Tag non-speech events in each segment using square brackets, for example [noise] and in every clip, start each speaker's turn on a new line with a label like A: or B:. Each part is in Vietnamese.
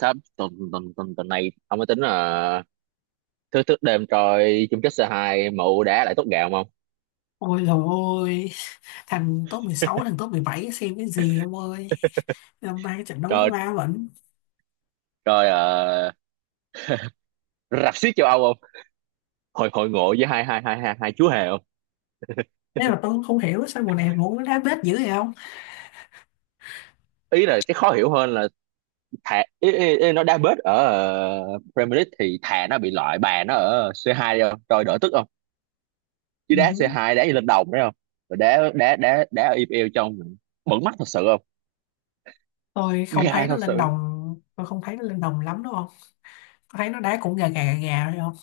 A: Sắp tuần tuần tuần tuần này ông mới tính là thức thức đêm coi chung kết C2 mụ đá lại tốt gạo không ông?
B: Ôi dồi ôi, thằng top 16, thằng top 17 xem cái gì ông ơi. Năm nay trận đấu
A: Coi
B: ma vẫn.
A: coi ờ, rạp xiếc châu Âu không? Hội hội ngộ với hai hai hai hai hai chú hề không?
B: Thế mà
A: [laughs]
B: tôi cũng không hiểu sao mùa này muốn đá bết dữ vậy không?
A: Ý là cái khó hiểu hơn là thà ý, ý, ý, nó đá bết ở Premier League thì thà nó bị loại bà nó ở C2 đi không? Coi đỡ tức không? Chứ
B: Ừ.
A: đá C2 đá như lên đồng đấy không? Rồi đá đá đá đá ở EPL trong bẩn mắt thật sự không?
B: Tôi không
A: Ga
B: thấy nó
A: thật
B: lên
A: sự
B: đồng, tôi không thấy nó lên đồng lắm đúng không? Tôi thấy nó đá cũng gà gà gà gà thôi không?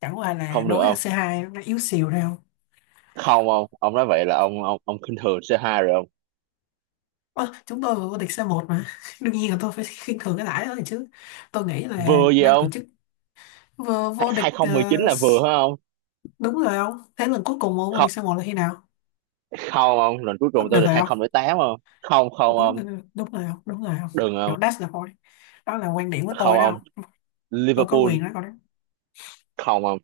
B: Chẳng qua là
A: không được
B: đối là
A: không?
B: c hai nó yếu xìu thôi không?
A: Không không? Ông nói vậy là ông khinh thường C2 rồi không?
B: Ơ, chúng tôi vừa vô địch c một mà. [laughs] Đương nhiên là tôi phải [laughs] khinh thường cái đãi đó rồi chứ. Tôi nghĩ là
A: Vừa gì
B: ban tổ
A: không?
B: chức vừa vô địch
A: 2019 là vừa phải không
B: đúng rồi không? Thế lần cuối cùng vô
A: không
B: địch c một là khi nào?
A: không ông, lần cuối cùng tôi
B: Được
A: được
B: rồi không?
A: 2008 không không tám không. Không, không
B: Đúng
A: ông,
B: là đúng rồi không, đúng rồi không,
A: đừng
B: kiểu
A: không
B: that's the point, đó là quan điểm của tôi
A: không
B: đó
A: ông
B: không, tôi có
A: Liverpool
B: quyền nói câu đó,
A: không ông.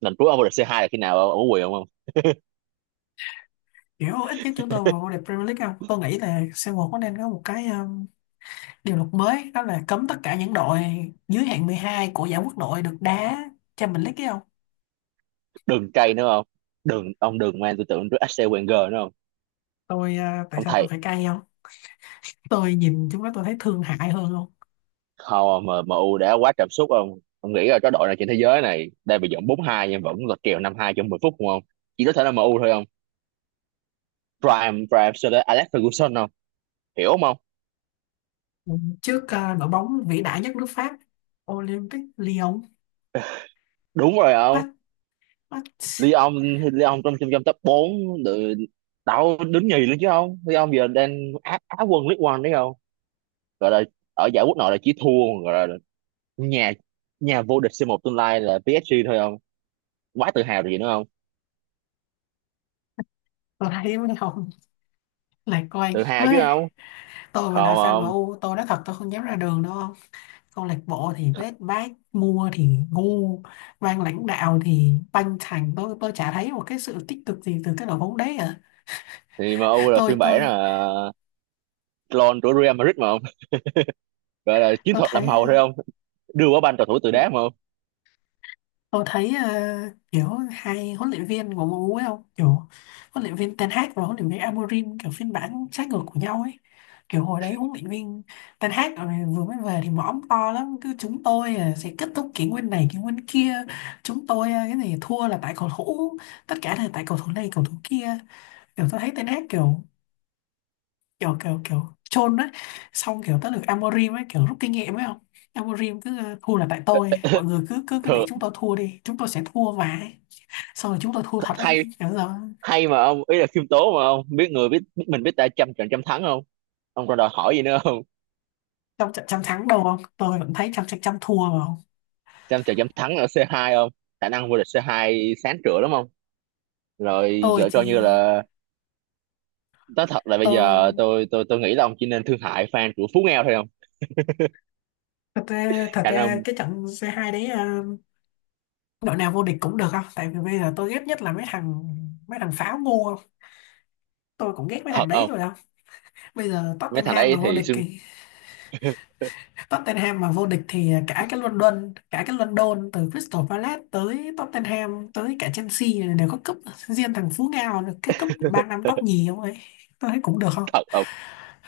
A: Lần cuối ông được C2 là khi nào ông ở quyền không ông?
B: kiểu ít nhất chúng tôi vào vô địch Premier League không, tôi nghĩ là c một có nên có một cái điều luật mới đó là cấm tất cả những đội dưới hạng 12 của giải quốc nội được đá Champions League ấy không.
A: Đừng cay nữa không, đừng ông, đừng mang tư tưởng trước Arsene Wenger nữa không
B: Tôi Tại
A: ông
B: sao tôi
A: thầy.
B: phải cay không, tôi nhìn chúng nó tôi thấy thương hại hơn không.
A: Không ông, MU đã quá cảm xúc Ông nghĩ là cái đội này trên thế giới này đang bị dẫn bốn hai nhưng vẫn là kèo năm hai trong 10 phút không ông. Chỉ có thể là MU thôi không. Prime Prime Sir Alex Ferguson không. Hiểu không ông?
B: Ừ, trước đội bóng vĩ đại nhất nước Pháp Olympic Lyon.
A: Đúng rồi không.
B: What what.
A: Lyon thì Lyon trong trong trong top 4 được. Đâu đứng nhì luôn chứ không, Lyon giờ đang á quân League One đấy không. Gọi là ở giải quốc nội là chỉ thua, gọi là nhà nhà vô địch C1 tương lai là PSG thôi không. Quá tự hào rồi gì nữa không.
B: Tôi thấy mấy ông lạc quan
A: Tự hào chứ
B: quá,
A: không.
B: tôi mà là fan em
A: Còn
B: u tôi nói thật tôi không dám ra đường đâu không, câu lạc bộ thì vết bát mua thì ngu, ban lãnh đạo thì banh thành, tôi chả thấy một cái sự tích cực gì từ cái đội bóng đấy à.
A: thì em U là
B: tôi
A: phiên bản
B: tôi
A: là clone của Real Madrid mà không. Gọi là chiến
B: tôi
A: thuật làm
B: thấy à,
A: màu thôi không. Đưa quả banh cầu thủ từ đá mà không.
B: Tôi thấy kiểu hai huấn luyện viên của MU ấy không, kiểu huấn luyện viên Ten Hag và huấn luyện viên Amorim kiểu phiên bản trái ngược của nhau ấy, kiểu hồi đấy huấn luyện viên Ten Hag vừa mới về thì mõm to lắm, cứ chúng tôi sẽ kết thúc kỷ nguyên này kỷ nguyên kia, chúng tôi cái này thua là tại cầu thủ, tất cả là tại cầu thủ này cầu thủ kia, kiểu tôi thấy Ten Hag kiểu kiểu chôn đấy, xong kiểu tới lượt Amorim ấy kiểu rút kinh nghiệm ấy không. Amorim cứ thua là tại tôi, mọi người cứ cứ cứ nghĩ
A: Thường
B: chúng tôi thua đi, chúng tôi sẽ thua vãi, xong rồi chúng tôi thua thật đấy.
A: hay
B: Nhớ rồi,
A: hay mà ông, ý là khiêm tốn mà không? Biết người biết, biết mình biết ta, trăm trận trăm thắng không. Ông còn đòi hỏi gì nữa không.
B: trong trận trăm thắng đâu không, tôi vẫn thấy trăm trận trăm thua mà không.
A: Xem trận dám thắng ở C2 không? Khả năng vô địch C2 sáng trưa lắm không? Rồi
B: tôi
A: gỡ cho
B: chỉ
A: như là nói thật là bây giờ
B: tôi
A: tôi nghĩ là ông chỉ nên thương hại fan của Phú Ngao thôi không?
B: thật ra, thật
A: Khả
B: ra
A: năng
B: cái trận C2 đấy đội nào vô địch cũng được không, tại vì bây giờ tôi ghét nhất là mấy thằng pháo ngu không, tôi cũng ghét mấy
A: thật
B: thằng đấy
A: không?
B: rồi không. Bây giờ
A: Mấy thằng
B: Tottenham mà
A: đấy
B: vô
A: thì
B: địch
A: xưng.
B: thì
A: [laughs]
B: Tottenham mà vô địch thì cả cái London, cả cái London từ Crystal Palace tới Tottenham tới cả Chelsea này đều có cúp, riêng thằng Phú Ngao được cái cúp ba năm top nhì không ấy, tôi thấy cũng được không.
A: Thật không?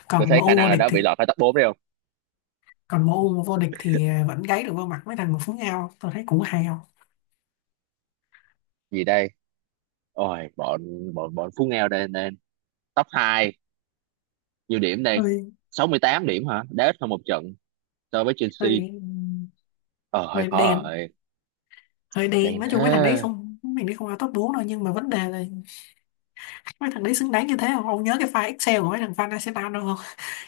B: Còn
A: Tôi
B: em
A: thấy khả
B: U
A: năng
B: vô
A: là
B: địch
A: đã
B: thì
A: bị lọt khỏi top 4 đấy không?
B: còn MU vô địch thì vẫn gáy được vô mặt mấy thằng của Phú Ngao, tôi thấy cũng hay không.
A: Gì đây? Ôi bọn bọn bọn Phú Ngao đây nên top 2 nhiều điểm đây.
B: Hơi
A: 68 điểm hả? Đá ít hơn một trận so với Chelsea.
B: hơi
A: Ờ hơi
B: Hơi
A: khó
B: đen,
A: rồi.
B: hơi đen,
A: Đen
B: nói chung
A: thế.
B: mấy thằng đấy không mình đi không vào top 4 đâu, nhưng mà vấn đề là mấy thằng đấy xứng đáng như thế không. Ông nhớ cái file Excel của mấy thằng fan Arsenal đâu không,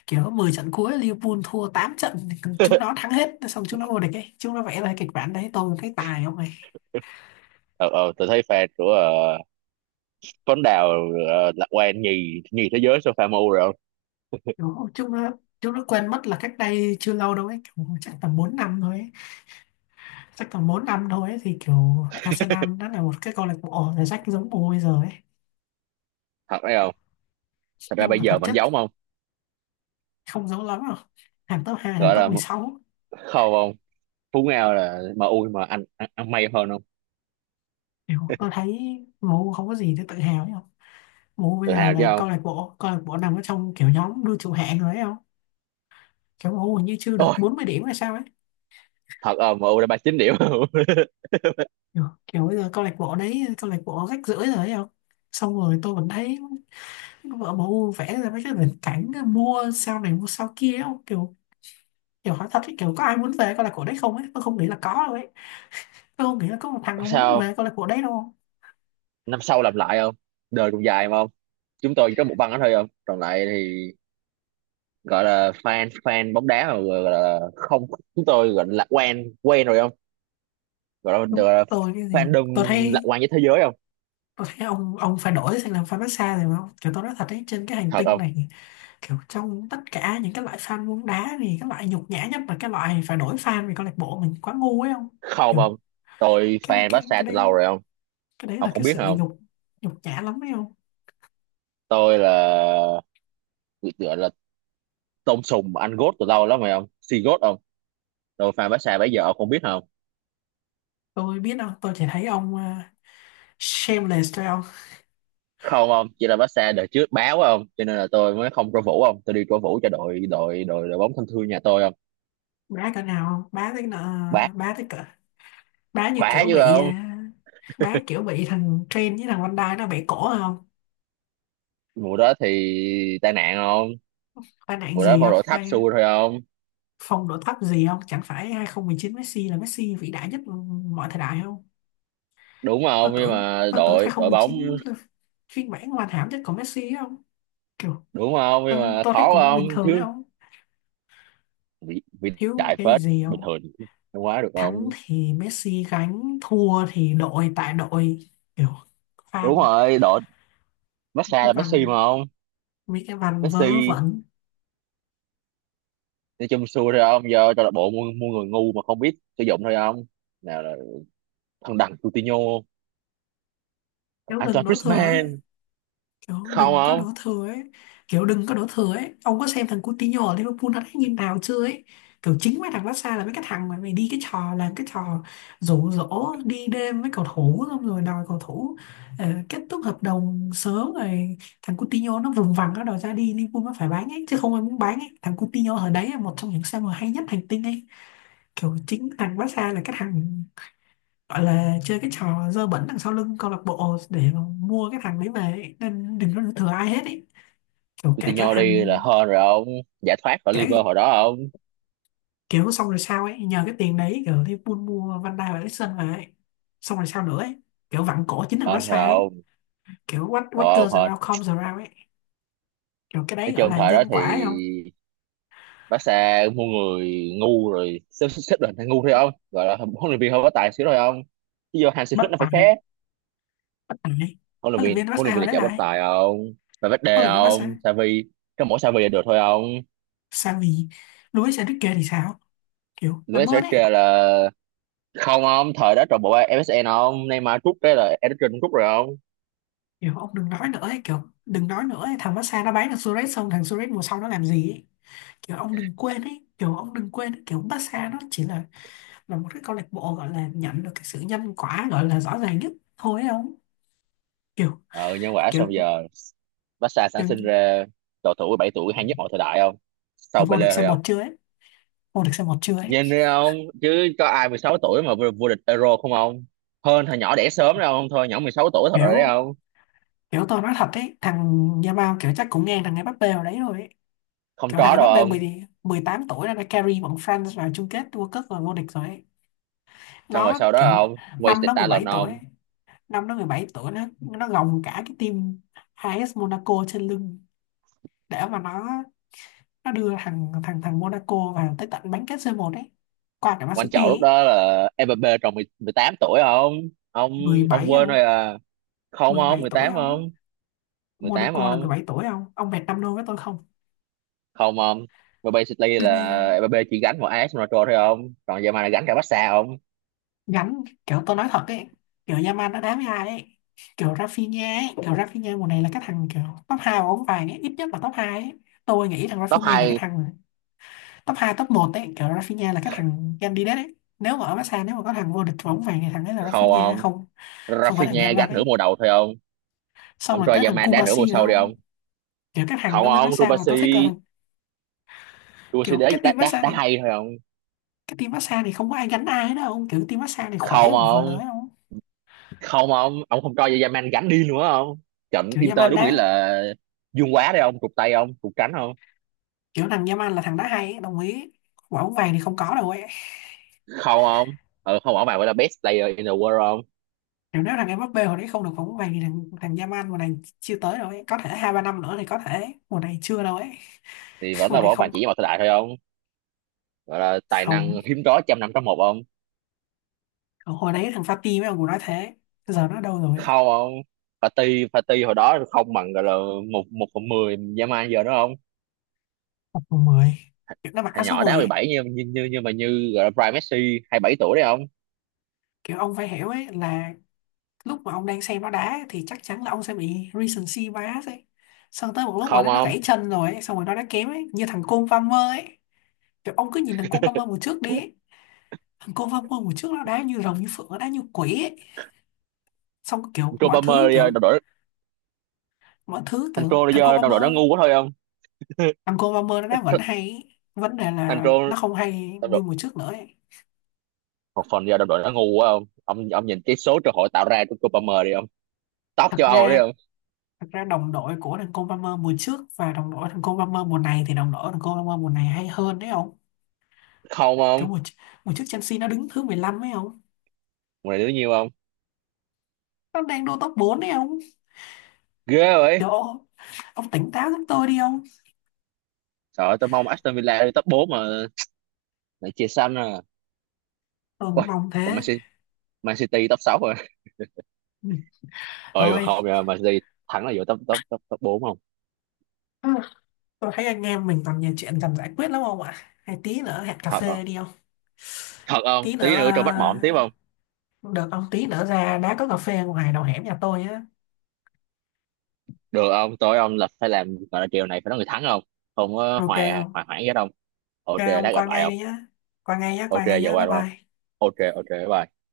B: kiểu 10 trận cuối Liverpool thua 8 trận, chúng nó
A: [laughs]
B: thắng hết xong chúng nó vô địch ấy, chúng nó vẽ ra kịch bản đấy tôi thấy tài không này.
A: Ờ tôi thấy fan của Tuấn Đào lạc quan nhì nhì thế giới sofa MU rồi không?
B: Đúng không, chúng nó quên mất là cách đây chưa lâu đâu ấy, kiểu chắc tầm 4 năm thôi ấy. Chắc tầm 4 năm thôi ấy, thì kiểu Arsenal đã là một cái câu lạc bộ ở rách giống bố bây giờ ấy,
A: Thật đấy không? Thật ra
B: nhưng
A: bây
B: mà thật
A: giờ vẫn
B: chất
A: giống không?
B: không giống lắm đâu, hàng top 2 hàng
A: Gọi
B: top
A: là
B: 16.
A: khâu không? Phú Ngao là MU mà anh ăn may hơn không?
B: Kiểu tôi thấy MU không có gì để tự hào ấy không, MU bây
A: Tự
B: giờ
A: hào chứ
B: là
A: không?
B: câu lạc bộ nằm ở trong kiểu nhóm đua trụ hạng rồi ấy không, kiểu MU hình như chưa được
A: Ôi,
B: 40 điểm hay sao ấy,
A: thật không? MU đã 39 điểm không? [laughs]
B: kiểu bây giờ câu lạc bộ đấy câu lạc bộ rách rưởi rồi ấy không. Xong rồi tôi vẫn thấy vợ MU vẽ ra mấy cái viễn cảnh mua sao này mua sao kia ấy không, kiểu kiểu hỏi thật ấy, kiểu có ai muốn về câu lạc bộ đấy không ấy, tôi không nghĩ là có đâu ấy, tôi không nghĩ là có một thằng nó muốn
A: Sao?
B: về câu lạc bộ đấy đâu.
A: Năm sau làm lại không? Đời còn dài mà không? Chúng tôi chỉ có một băng đó thôi không. Còn lại thì gọi là fan fan bóng đá mà gọi là không, chúng tôi gọi là lạc quan quen rồi không? Gọi là,
B: Đúng
A: gọi là
B: tôi cái gì không,
A: fandom
B: tôi
A: lạc
B: thấy
A: quan với thế giới không?
B: tôi thấy ông phải đổi sang làm fan massage rồi không, kiểu tôi nói thật ấy trên cái hành
A: Thật
B: tinh
A: không?
B: này, kiểu trong tất cả những cái loại fan bóng đá thì cái loại nhục nhã nhất là cái loại phải đổi fan vì câu lạc bộ mình quá ngu ấy không.
A: Không
B: Kiểu
A: không? Tôi
B: cái
A: fan
B: cái
A: Barca
B: cái
A: từ
B: đấy
A: lâu rồi không?
B: cái đấy
A: Ông
B: là
A: không
B: cái
A: biết
B: sự
A: không?
B: nhục nhục nhã lắm ấy không.
A: Tôi là gọi là tôm sùng anh gốt từ lâu lắm rồi ông, si gốt ông. Tôi fan Barca bây giờ ông không biết không.
B: Tôi biết đâu, tôi chỉ thấy ông shameless thôi không.
A: Không ông, chỉ là Barca đời trước báo ông, cho nên là tôi mới không cổ vũ ông, tôi đi cổ vũ cho đội đội đội đội bóng thân thương nhà tôi ông.
B: Bá cỡ nào không, bá tới nợ,
A: bá
B: bá tới cỡ, Bá như
A: bá
B: kiểu
A: chứ
B: bị
A: không.
B: bá kiểu bị thằng Train với thằng Van Dijk nó bẻ cổ không?
A: Mùa đó thì tai nạn không.
B: Tai nạn
A: Mùa đó
B: gì
A: phong
B: không?
A: độ thấp
B: Tai
A: xuôi thôi không.
B: phong độ thấp gì không? Chẳng phải 2019 Messi là Messi vĩ đại nhất mọi thời đại không?
A: Đúng
B: Tôi
A: không nhưng
B: tưởng
A: mà
B: tôi tưởng
A: đội đội bóng.
B: 2019 là phiên bản hoàn hảo nhất của Messi ấy không? Kiểu
A: Đúng không
B: tôi,
A: nhưng mà
B: tôi thấy
A: khó
B: cũng
A: không
B: bình thường đấy
A: thiếu.
B: không?
A: Vĩ vĩ
B: Thiếu
A: đại
B: cái
A: phết
B: gì
A: bình
B: không?
A: thường không quá được
B: Thắng
A: không.
B: thì Messi gánh, thua thì đội tại đội, kiểu
A: Đúng
B: fan
A: rồi đội Barca
B: cái
A: là Messi
B: văn,
A: mà không.
B: mấy cái văn vớ
A: Messi
B: vẩn,
A: nói chung xui thôi ông, giờ câu lạc bộ mua mua người ngu mà không biết sử dụng thôi ông. Nào là thằng đằng Coutinho,
B: nếu đừng
A: Antoine
B: đổ thừa ấy.
A: Griezmann
B: Kiểu
A: không
B: đừng có đổ
A: ông.
B: thừa ấy. Kiểu đừng có đổ thừa ấy. Ông có xem thằng Coutinho ở Liverpool nó đánh như nào chưa ấy. Kiểu chính mấy thằng Barca là mấy cái thằng mà mày đi cái trò là cái trò rủ rỗ đi đêm với cầu thủ, xong rồi đòi cầu thủ kết thúc hợp đồng sớm, rồi thằng Coutinho nó vùng vằng nó đòi ra đi, Liverpool nó phải bán ấy chứ không ai muốn bán ấy, thằng Coutinho ở đấy là một trong những xe mà hay nhất hành tinh ấy. Kiểu chính thằng Barca là cái thằng gọi là chơi cái trò dơ bẩn đằng sau lưng câu lạc bộ để mà mua cái thằng đấy về ấy. Nên đừng có đổ thừa ai hết ấy. Kiểu cả cả
A: Coutinho đi
B: thằng
A: là hên rồi ông, giải thoát khỏi
B: cả
A: Liverpool
B: cái-
A: hồi đó ông.
B: kiểu xong rồi sao ấy, nhờ cái tiền đấy kiểu thì buôn mua Van Dijk và Eriksen về, xong rồi sao nữa ấy, kiểu vặn cổ chính thằng
A: Hên thôi
B: Barca ấy,
A: ông.
B: kiểu what what
A: ờ
B: goes
A: hên
B: around comes around ấy, kiểu cái
A: nói
B: đấy gọi
A: chung
B: là
A: thời đó
B: nhân
A: thì
B: quả ấy không.
A: Barca mua người ngu rồi xếp xếp xếp đoàn thằng ngu thôi ông, gọi là huấn luyện viên hơi có tài xíu thôi ông, chứ vô Hansi
B: bất
A: Flick nó phải
B: tài
A: khác.
B: Bất tài.
A: huấn luyện
B: Huấn luyện
A: viên
B: viên
A: huấn
B: Barca
A: luyện viên
B: hồi
A: là
B: đấy
A: chả
B: là
A: có
B: ai,
A: tài ông, phải Valverde
B: huấn luyện viên
A: ông
B: Barca
A: Xavi. Có mỗi Xavi là được thôi ông.
B: sao, vì Luis Enrique thì sao, kiểu làm
A: Luis
B: ơn ấy.
A: Enrique là không ông, thời đó trò bộ MSN không. Neymar rút cái là Eriksen cũng rút rồi không.
B: Kiểu ông đừng nói nữa ấy, kiểu đừng nói nữa ấy. Thằng Barca nó bán thằng Suarez xong thằng Suarez mùa sau nó làm gì ấy. Kiểu ông đừng quên ấy, kiểu ông đừng quên ấy. Kiểu Barca nó chỉ là một cái câu lạc bộ gọi là nhận được cái sự nhân quả gọi là rõ ràng nhất thôi ấy không. Kiểu
A: Ờ nhân quả
B: kiểu
A: xong giờ Barca sản
B: kiểu,
A: sinh ra cầu thủ 17 tuổi hay nhất mọi thời đại không,
B: kiểu
A: sau
B: Vô địch
A: Pele
B: c
A: thôi
B: một
A: không.
B: chưa ấy, vô địch c một chưa ấy.
A: Nhìn đi ông, chứ có ai 16 tuổi mà vô vô địch Euro không ông, hơn thằng nhỏ đẻ sớm đâu ông. Thôi nhỏ 16 tuổi thật rồi đấy
B: Kiểu
A: không.
B: kiểu tôi nói thật ấy, thằng Nha Bao kiểu chắc cũng ngang thằng Mbappé vào đấy rồi ấy,
A: Không
B: kiểu
A: trói
B: thằng
A: đâu
B: Mbappé
A: ông,
B: 10 18 tuổi đã carry bọn France vào chung kết World Cup và vô địch rồi ấy,
A: xong rồi
B: nó
A: sau đó
B: kiểu
A: ông
B: năm
A: wasted
B: nó mười
A: talent
B: bảy tuổi
A: ông.
B: ấy. Năm nó 17 tuổi nó gồng cả cái team AS Monaco trên lưng, để mà nó đưa thằng thằng thằng Monaco vào tới tận bán kết c một đấy, qua cả Man
A: Quan
B: City
A: trọng lúc
B: ấy.
A: đó là Mbappé tròn 18 tuổi không ông. Ông
B: 17
A: quên
B: không,
A: rồi à? Không ông,
B: 17
A: mười
B: tuổi
A: tám
B: không,
A: không, 18
B: Monaco là
A: không.
B: 17 tuổi không, ông bẹt năm đô với tôi không.
A: Không không mà basically
B: Đương nhiên
A: là
B: không?
A: Mbappé chỉ gánh một AS Monaco thôi không, còn giờ mà gánh cả Barca không.
B: Gánh kiểu tôi nói thật ấy, kiểu Yamal nó đá với ai ấy, kiểu Rafinha ấy, kiểu Rafinha mùa này là cái thằng kiểu top 2 của bóng vàng ấy, ít nhất là top 2 ấy. Tôi nghĩ rằng
A: top
B: Rafinha là cái
A: hai
B: thằng top hai top một ấy, kiểu Rafinha là cái thằng candidate ấy, nếu mà ở Barca nếu mà có thằng vô địch bóng vàng thì thằng ấy là
A: không,
B: Rafinha
A: không
B: không, không phải là
A: Rafinha
B: Yamal
A: gánh
B: ấy.
A: nửa mùa đầu thôi không
B: Xong
A: ông.
B: rồi tới
A: Troy
B: thằng
A: Yaman đá nửa mùa
B: Kubasi nữa
A: sau đi
B: không,
A: không.
B: kiểu các thằng
A: Không
B: nó bên
A: không
B: massage mà tôi thích là
A: Rubasi
B: thằng
A: Rubasi
B: kiểu
A: đá,
B: cái
A: đá,
B: team
A: đá,
B: massage
A: đá
B: này,
A: hay thôi không.
B: cái team massage này không có ai gánh ai đâu không, kiểu team massage này khỏe
A: Không
B: vừa
A: không
B: lưới không,
A: không không ông, không cho Yaman gánh đi nữa không. Trận
B: kiểu
A: Inter
B: Yaman
A: đúng nghĩa
B: đá,
A: là dương quá đấy không, cục tay không cục cánh không.
B: kiểu thằng Yaman là thằng đá hay ấy, đồng ý quả bóng vàng thì không có đâu ấy.
A: Không không ừ, không bỏ bạn gọi là best player in the world không.
B: Kiểu nếu thằng Mbappé hồi đấy không được quả bóng vàng thì thằng thằng Yaman mùa này chưa tới đâu ấy, có thể hai ba năm nữa thì có thể, mùa này chưa đâu ấy.
A: Thì
B: [laughs]
A: vẫn
B: Mùa
A: là
B: này
A: bỏ bàn
B: không,
A: chỉ với một thời đại thôi không. Gọi là tài
B: không,
A: năng hiếm có trăm năm trong một không.
B: hồi đấy thằng Fati với ông cũng nói thế, giờ nó đâu rồi ấy?
A: Không không party party hồi đó không bằng gọi là một một phần mười dã man giờ đó không.
B: Tập mùa, kiểu nó mặc áo
A: Thằng
B: số
A: nhỏ đá
B: 10
A: mười
B: ấy.
A: bảy như gọi là prime Messi 27 tuổi đấy không.
B: Kiểu ông phải hiểu ấy là lúc mà ông đang xem nó đá thì chắc chắn là ông sẽ bị recency bias ấy, xong tới một lúc mà
A: Không
B: nó
A: không.
B: gãy chân rồi ấy, xong rồi nó đã kém ấy như thằng Cole Palmer ấy. Kiểu ông cứ nhìn thằng Cole
A: [laughs]
B: Palmer mùa trước đi ấy. Thằng Cole Palmer mùa trước nó đá như rồng như phượng, nó đá như quỷ ấy, xong kiểu
A: Thằng Trô
B: mọi thứ
A: Palmer giờ
B: kiểu,
A: đồng đội,
B: mọi thứ
A: thằng
B: kiểu
A: Trô
B: thằng
A: giờ
B: Cole
A: đồng đội nó
B: Palmer,
A: ngu quá thôi không.
B: thằng Cole Palmer nó đá vẫn hay ấy. Vấn đề
A: Thằng
B: là
A: Trô
B: nó không hay
A: đồng
B: như
A: đội
B: mùa trước nữa ấy.
A: một phần giờ đồng đội nó ngu quá không ông, ông nhìn cái số cơ hội tạo ra của Trô Palmer đi không. Top
B: Thật
A: châu Âu đấy
B: ra,
A: không.
B: thật ra đồng đội của thằng Cole Palmer mùa trước và đồng đội thằng Cole Palmer mùa này thì đồng đội thằng Cole Palmer mùa này hay hơn đấy ông.
A: Không
B: Cái
A: không
B: mùa, Mùa trước Chelsea nó đứng thứ 15 ấy không?
A: mùa này đứa nhiêu không.
B: Nó đang đua top 4 ấy không?
A: Ghê vậy.
B: Trời ơi, ông tỉnh táo giúp tôi đi không?
A: Trời ơi, tôi mong Aston Villa đi top 4 mà lại chia xanh à.
B: Tôi cũng
A: Ôi,
B: mong
A: còn Man
B: thế.
A: City, Man City top 6 rồi
B: Ừ.
A: ơi mà
B: Thôi.
A: không nha, mà đi thắng là vô top top top top bốn không.
B: Ừ, tôi thấy anh em mình còn nhiều chuyện cần giải quyết lắm không ạ? Hay tí nữa hẹn cà
A: Thật không
B: phê đi không?
A: thật không,
B: Tí nữa,
A: tí nữa cho bắt mỏm tiếp
B: à,
A: không.
B: được ông, tí nữa ra đã có cà phê ngoài đầu hẻm nhà tôi á.
A: Được không, tối ông là phải làm gọi là chiều này phải nói người thắng không, không có
B: Ok
A: hoài
B: không?
A: hoài hoãn gì hết không.
B: Ok
A: Ok
B: ông
A: lát gặp
B: qua
A: lại
B: ngay
A: không.
B: đi nhá. Qua ngay nhá,
A: Ok
B: qua ngay
A: giờ
B: nhá, bye
A: qua đúng không.
B: bye.
A: Ok ok bye.